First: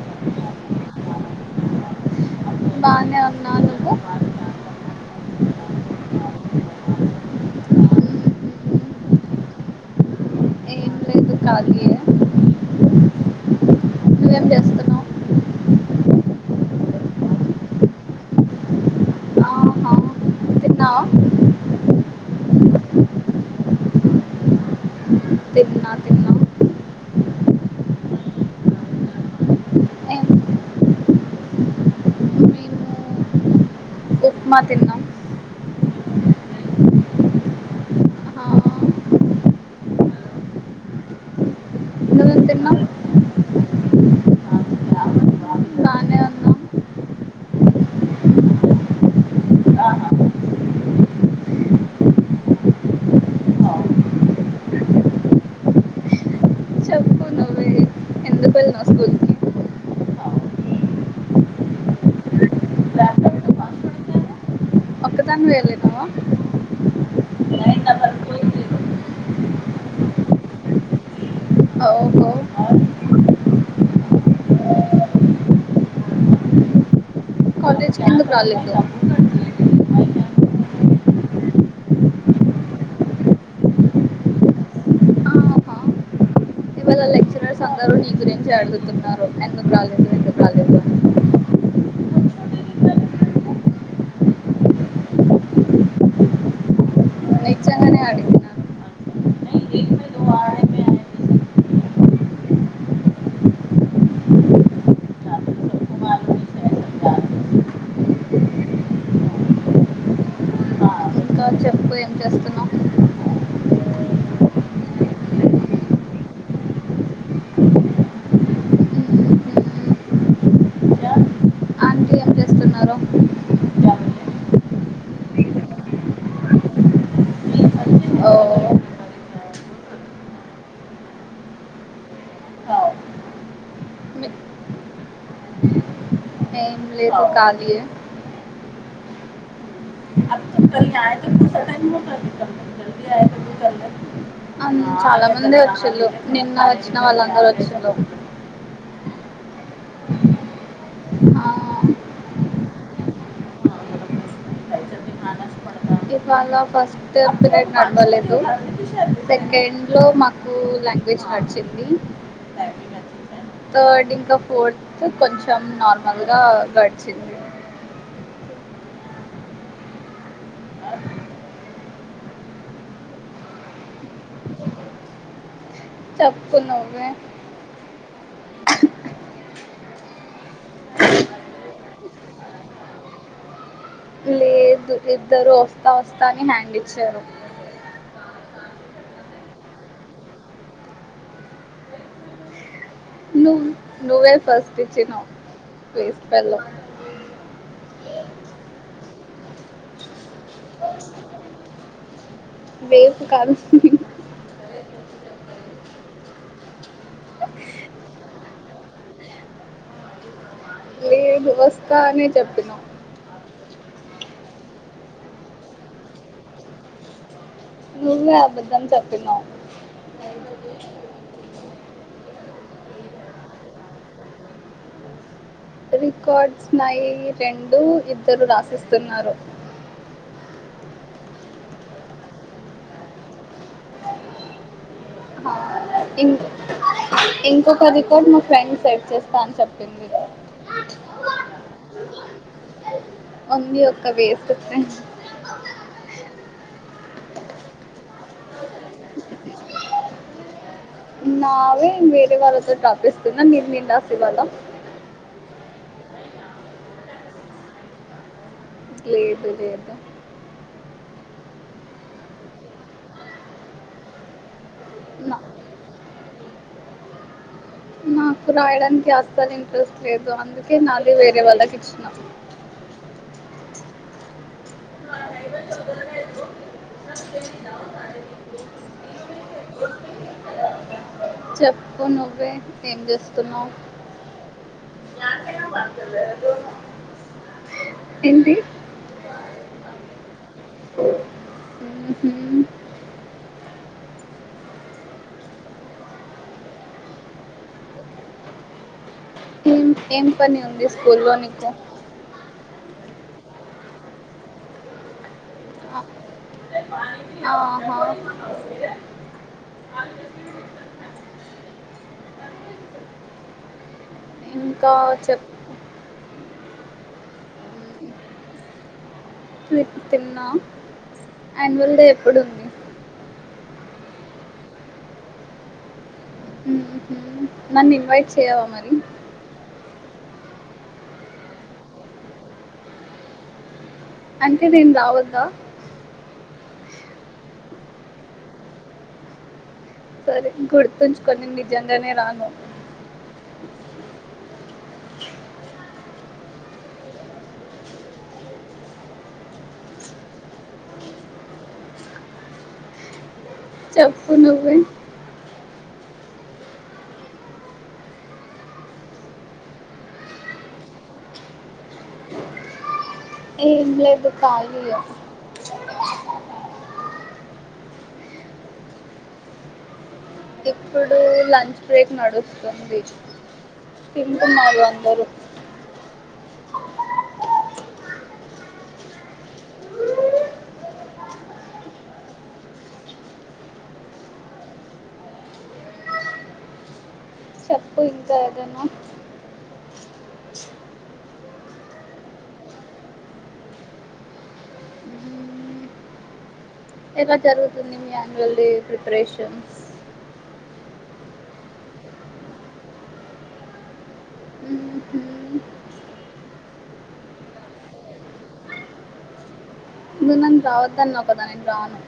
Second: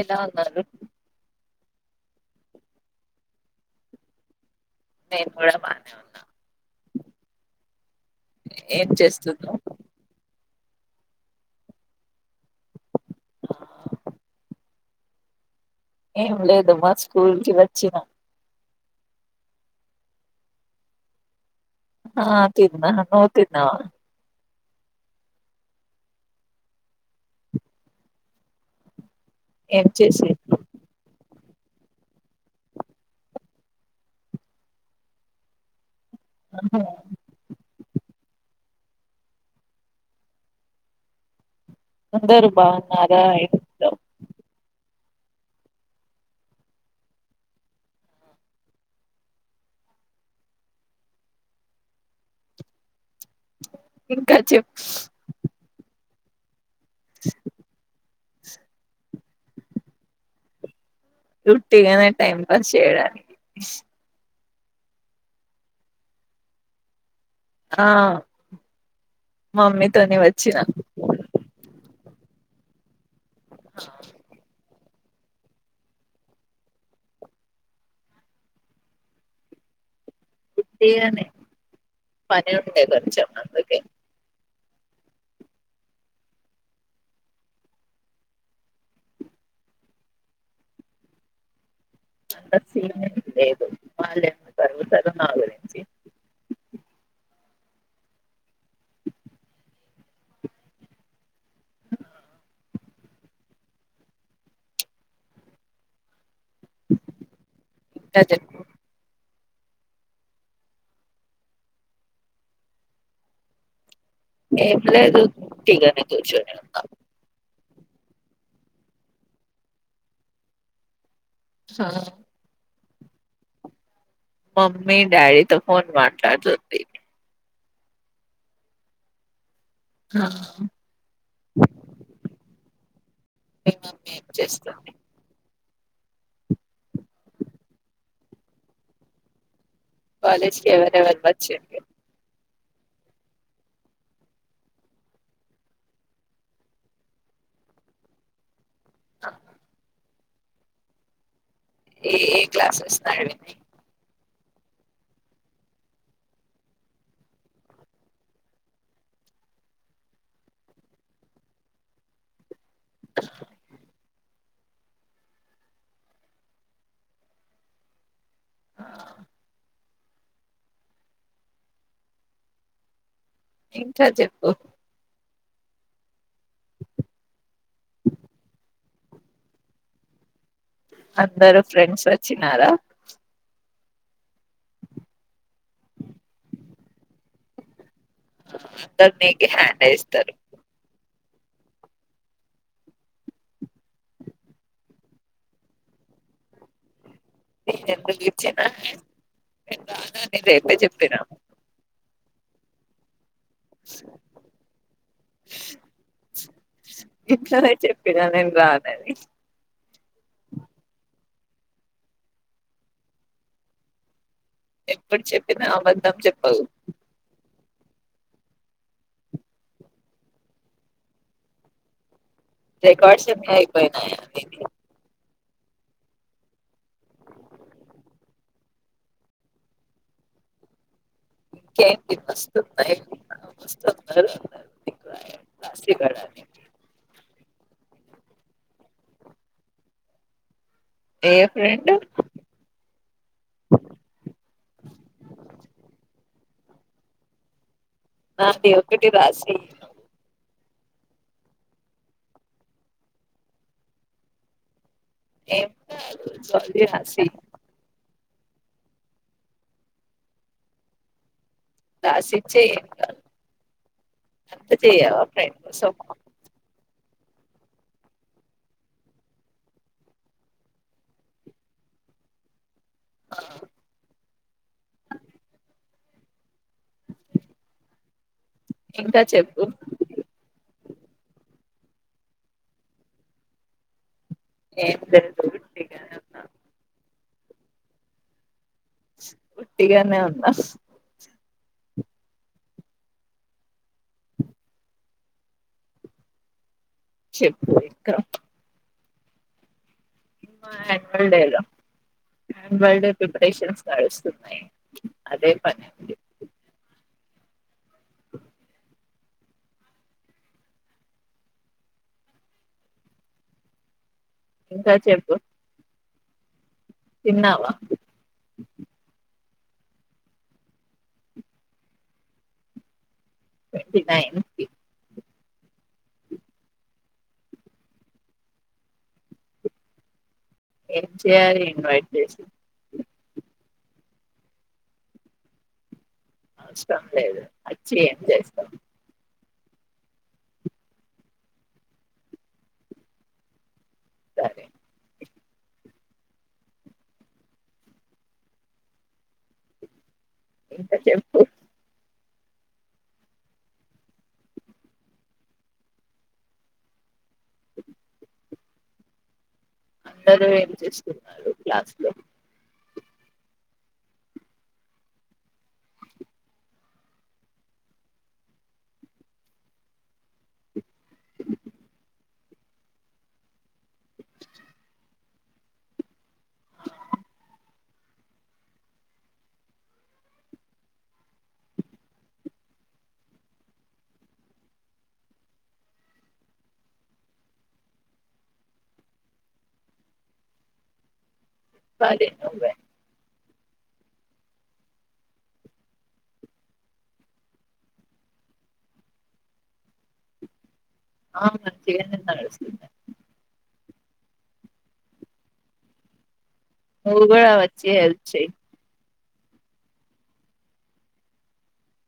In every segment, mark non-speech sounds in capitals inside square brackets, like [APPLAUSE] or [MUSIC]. ఎలా ఉన్నారు బానే ఉన్నా నువ్వు నేను కూడా బానే ఉన్నా ఏం చేస్తున్నావ్ ఇప్పుడు ఖాళీయే నువ్వేం చేస్తున్నావు ఏం లేదు మా స్కూల్ కి వచ్చినం ఆహా తిన్నావా ఆ తినా నువ్వు తిన్నావ తిన్నా తిన్నా ఏం చేసి మేము ఉప్మా తిన్నాం కన్ఫామ్ ఆ నువ్వేం అందరు తిన్నావ్ బావున్నార ఎక్ దమ్ బానే ఉన్నాం ఇంకా చెప్పు చెప్పు నువ్వే ఎందుకు వెళ్ళినావు స్కూల్కి ఉట్టిగనే టైమ్ పాస్ చేయడానికి ఒక్కదానివే వెళ్ళినావా ఆ మామ్మీతోనే వచ్చిన ఓహో ఆ కాలేజ్ కి ఎందుకు రాలేదు ఫిప్టి అనే పని ఉండే కొంచెం అందకే ఆహా గురించే అడుగుతున్నారు ఎందుకు రాలేదు ఎ అంత అని సీన్ ఏం లేదు వాళ్ళు ఎందుకు అడుగుతారు నా గురించి నిజంగానే అడిగినారు తజ ఇంకా చెప్పు ఏం చేస్తున్నావు ఏం లేదు ఉట్టి గానే కూర్చొని ఉన్నా స ఆంటీ ఏం చేస్తున్నారు మమ్మీ డాడీ తో ఫోన్ మాట్లడుతుంది ఓ ఆ మీ మమ్మీ ఏం చేస్తుంది. ఏం లేదు ఖాళీయే కాలేజ్ కి ఎవరివరు వచ్చింది. అన్- చాలా మంది వచ్చిళ్ళు నిన్న వచ్చిన వాళ్ళందరు వచ్చిళు ఆ ఆ, ఏ ఏ క్లాసెస్ జరిగినీయ్ వాళ ఫస్ట్ పీరేడ్ నెంబర్ లేదు, సెకండ్ లో మాకు లాంగ్వేజ్ గడిచింది థర్డ్ ఇంక ఫోర్త్ కొంచెం నార్మల్ గా గడిచింది. ఆ ఇంక చెప్పు చెప్పు నువ్వే అందరు ఫ్రెండ్స్ వచ్చినారా? దు ఇద్దరు వస్తా వస్తా అని హ్యాండ్ ఇచ్చారు. అందర్ నీకీ హ్యాండే ఇస్తరు. నువ్ నువ్వే ఫస్ట్ ఇచినవ్ వేస్ట్ ఫెల్లో నేను ఎందుకు ఇచ్చిన, నేను రానని రెత్రే చెప్పిన. వేపు కాదు నిన్ననే చెప్ నిన నేన్ రానని లేదు వస్తా అనే చెప్పినవ్ ఎప్పుడు చెప్పినా, అబద్దం చెప్పవ్ నువ్వే అబద్ధం చెప్పినవ్ రికార్డ్స్ ఉన్నయా, అయిపోయినవా నీవి? రికార్డ్స్ నాయి రెండు ఇద్దరు రాసిస్తున్నారు ఇంకేంటి వస్తున్నయ్ హ రాసి ఇన్ ఇవ్వడానికి ఇంకొకరి తోడ్ మా ఫ్రెండ్ సెట్ చేస్తా అని చెప్పింది గా ఏ ఫ్రెండ్ ఉంది ఒక వేస్ట్ ఫ్రెండ్ నాది ఒకటి రాసి నావే వేరే వాళ్ళతోటి రాపిస్తున్నా, నేన్ నీది రాసివ్వలా? ఎమ్లా లు రాసి లేదు లేదు ద స్విచ్ ఏయ్ ఎం కా నా [UNINTELLIGIBLE] నాకు రాయడానికి అసలు ఇంట్రెస్ట్ లేదు, అందుకే నాది వేరే వాళ్ళకి ఇచ్చిన. ైవందా ఇంకా చెప్పు చెప్పు నువ్వే ఏం చేస్తున్నావు ఏం లేదు ఉట్టిగానే ఉన్నా ఎంది ఉట్టిగానే ఉన్న ఉహు చెప్పు ఎక్క ఏం ఏం పని ఉంది స్కూల్ యాన్యువల్ డే లో వోనిక యాన్యువల్ డే ప్రిపరేషన్స్ నడుస్తున్నయి ఆ ఆహా ఇంకా చెప్ తిన్నావ? రే ఇపు తిన్నా, అన్యూల్ డే ఎప్పుడుంది? ఫిఫ్టీ నైన్ ఫి ఉహు నన్ ఇన్వైట్ చేయవా మరి? ఏం చేయాలి ఇన్వైట్ చేసి అంటే నేన్ రావొద్దా? అవసరం లేదు వచ్చి ఏం చేస్తాం సరే గుర్తుంచుకో నేను నిజంగానే రాను సరే ఇంకా చెప్పు చెప్పు నువ్వే అందరూ ఏం చేస్తున్నారు క్లాస్ లో ఏంలేదు ఖాలీయే ఇప్పుడు లంచ్ బ్రేక్ నడుస్తుంది తింటున్నారు అందరూ హా చెప్పు ఇంకా ఏదైనా చెప్పాలి నువ్వే మ్మ్. ఎలా జరుగుతుంది మీ అన్యువల్ డే ప్రిపరేషన్ ఆ మంచిగానే నడుస్తుందండి నువ్వు కూడా వచ్చి హెల్ప్ చేయ్ నువ్వు నన్ను రావద్దు అన్నావ్ కదా నేను రాను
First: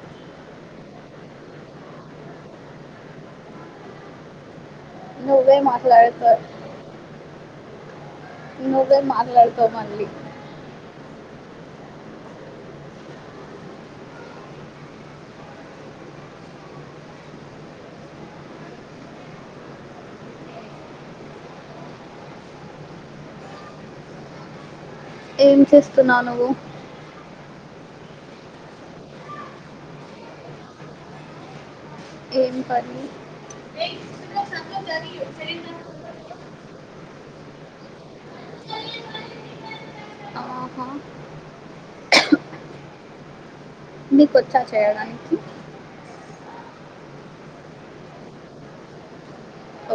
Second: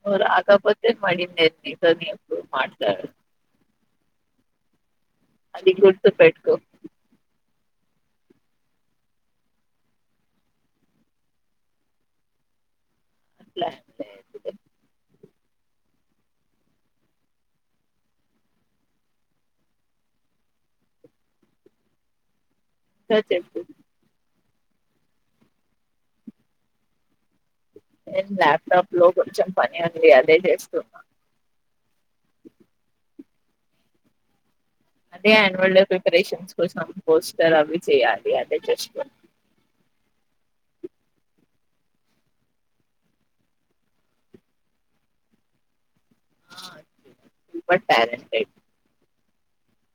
నువ్వు రాకపోతే మరి నేను నీతో ఎప్పుడూ మాట్లాడను నువ్వే అది గుర్తు మాట్లాడుతావ్ పెట్టుకో నువ్వే మాట్లాడుతావు మళ్ళీ అట్లే అట్లే ఏం లేదులే ఇంకా చెప్పు ఏం చేస్తున్నావు నువ్వు నేను లాప్టాప్ లో కొంచెం పని ఉంది అదే చేస్తున్న ఏం పని అదే అన్యువల్ డే ప్రిపరేషన్ కోసం త్వరగా చేయాలి అదే చేసుకుంటున్నా అహా నీకు వచ్చా చేయడానికి ఆ సూపర్ టాలెంటెడ్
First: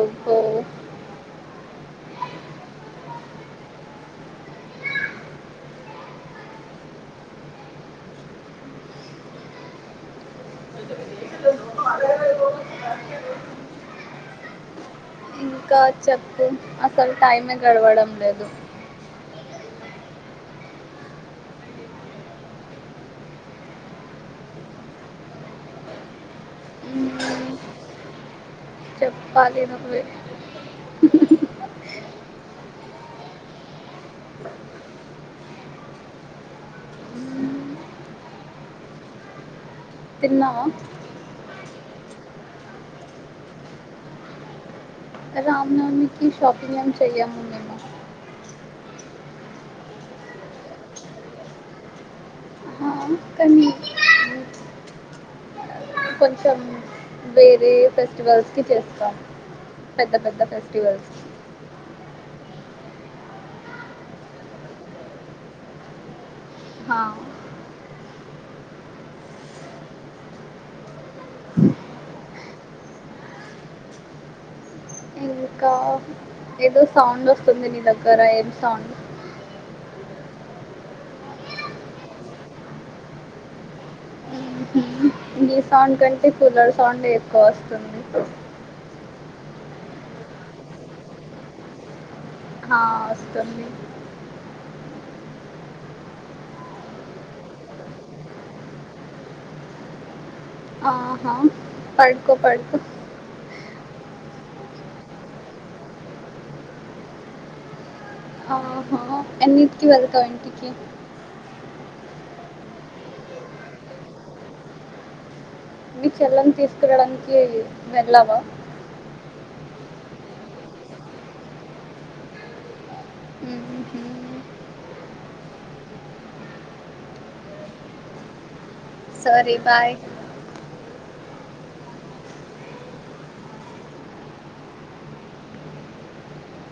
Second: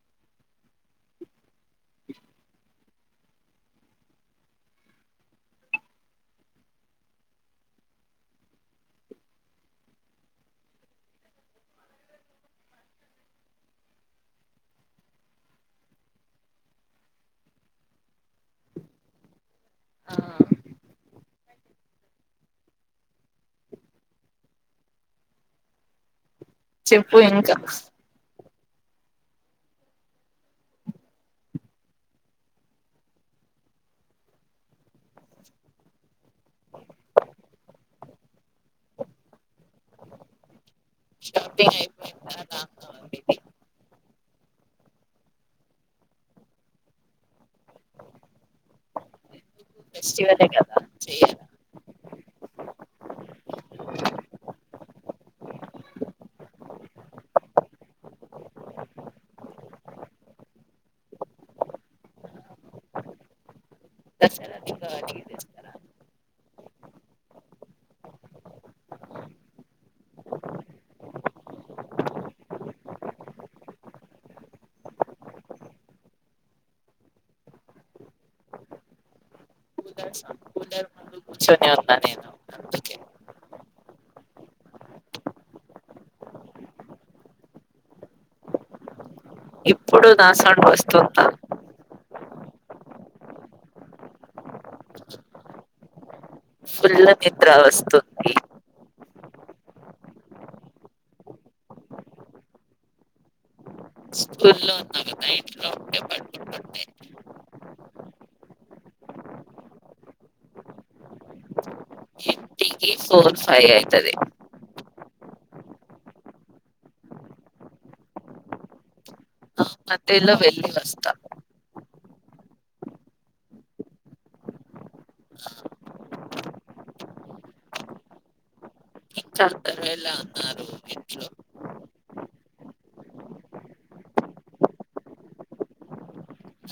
ఓహో ఇంకా చెప్పు అసలు టైమే గడవడం లేదు ఆ చెప్పు మ్మ్, ఇంకా చెప్పాలి నువ్వే తిన్నావా షాపింగ్ అయిపోయిందా దాంట్లో నీది మేము షాపింగ్ ఏం చెయ్యము ఎందుకు ఫెస్టివలే కదా చెయ్యరా ఆ కాని కొంచెం వేరే ఫెస్టివల్ కి చేస్తాం పెద్ద పెద్ద ఫెస్టివల్స్ కి దసరా దీపావళికి తెస్తారా ఆ ఇంకా ఏదో సౌండ్ వస్తుంది నీ దగ్గర ఏం సౌండ్ కూలర్ సౌండ్ కూలర్ ముందే కూర్చొని ఉన్న నేను అందుకే నీ సౌండ్ కంటే కూలర్ సౌండ్ ఎ ఎక్కువ వస్తుంది ఇప్పుడు నా సౌండ్ వస్తుందా ఇంకా వస్తుంది ఫుల్లు నిద్ర వస్తుంది ఆహా పడుకో పడుకో స్కూల్లో ఉన్న కదా ఇంట్లో ఉండే పడుకుంటుంటే ఆహా ఎన్నింటికి వెళ్తావ్ ఇంటికి టీకి ఫోర్ ఫైవ్ అయితది మీ చెల్లని తీసుకురావడానికి వెళ్ళావా మధ్యలో వెళ్లి వస్తా సరే బాయ్ [INAUDIBLE]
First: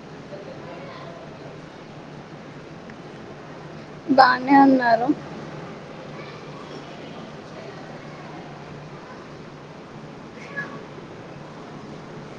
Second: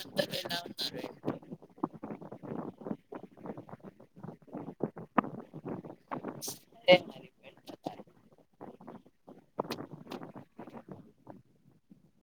అందరూ ఎలా ఉన్నారు? బానే ఉన్నారు అంటే మరి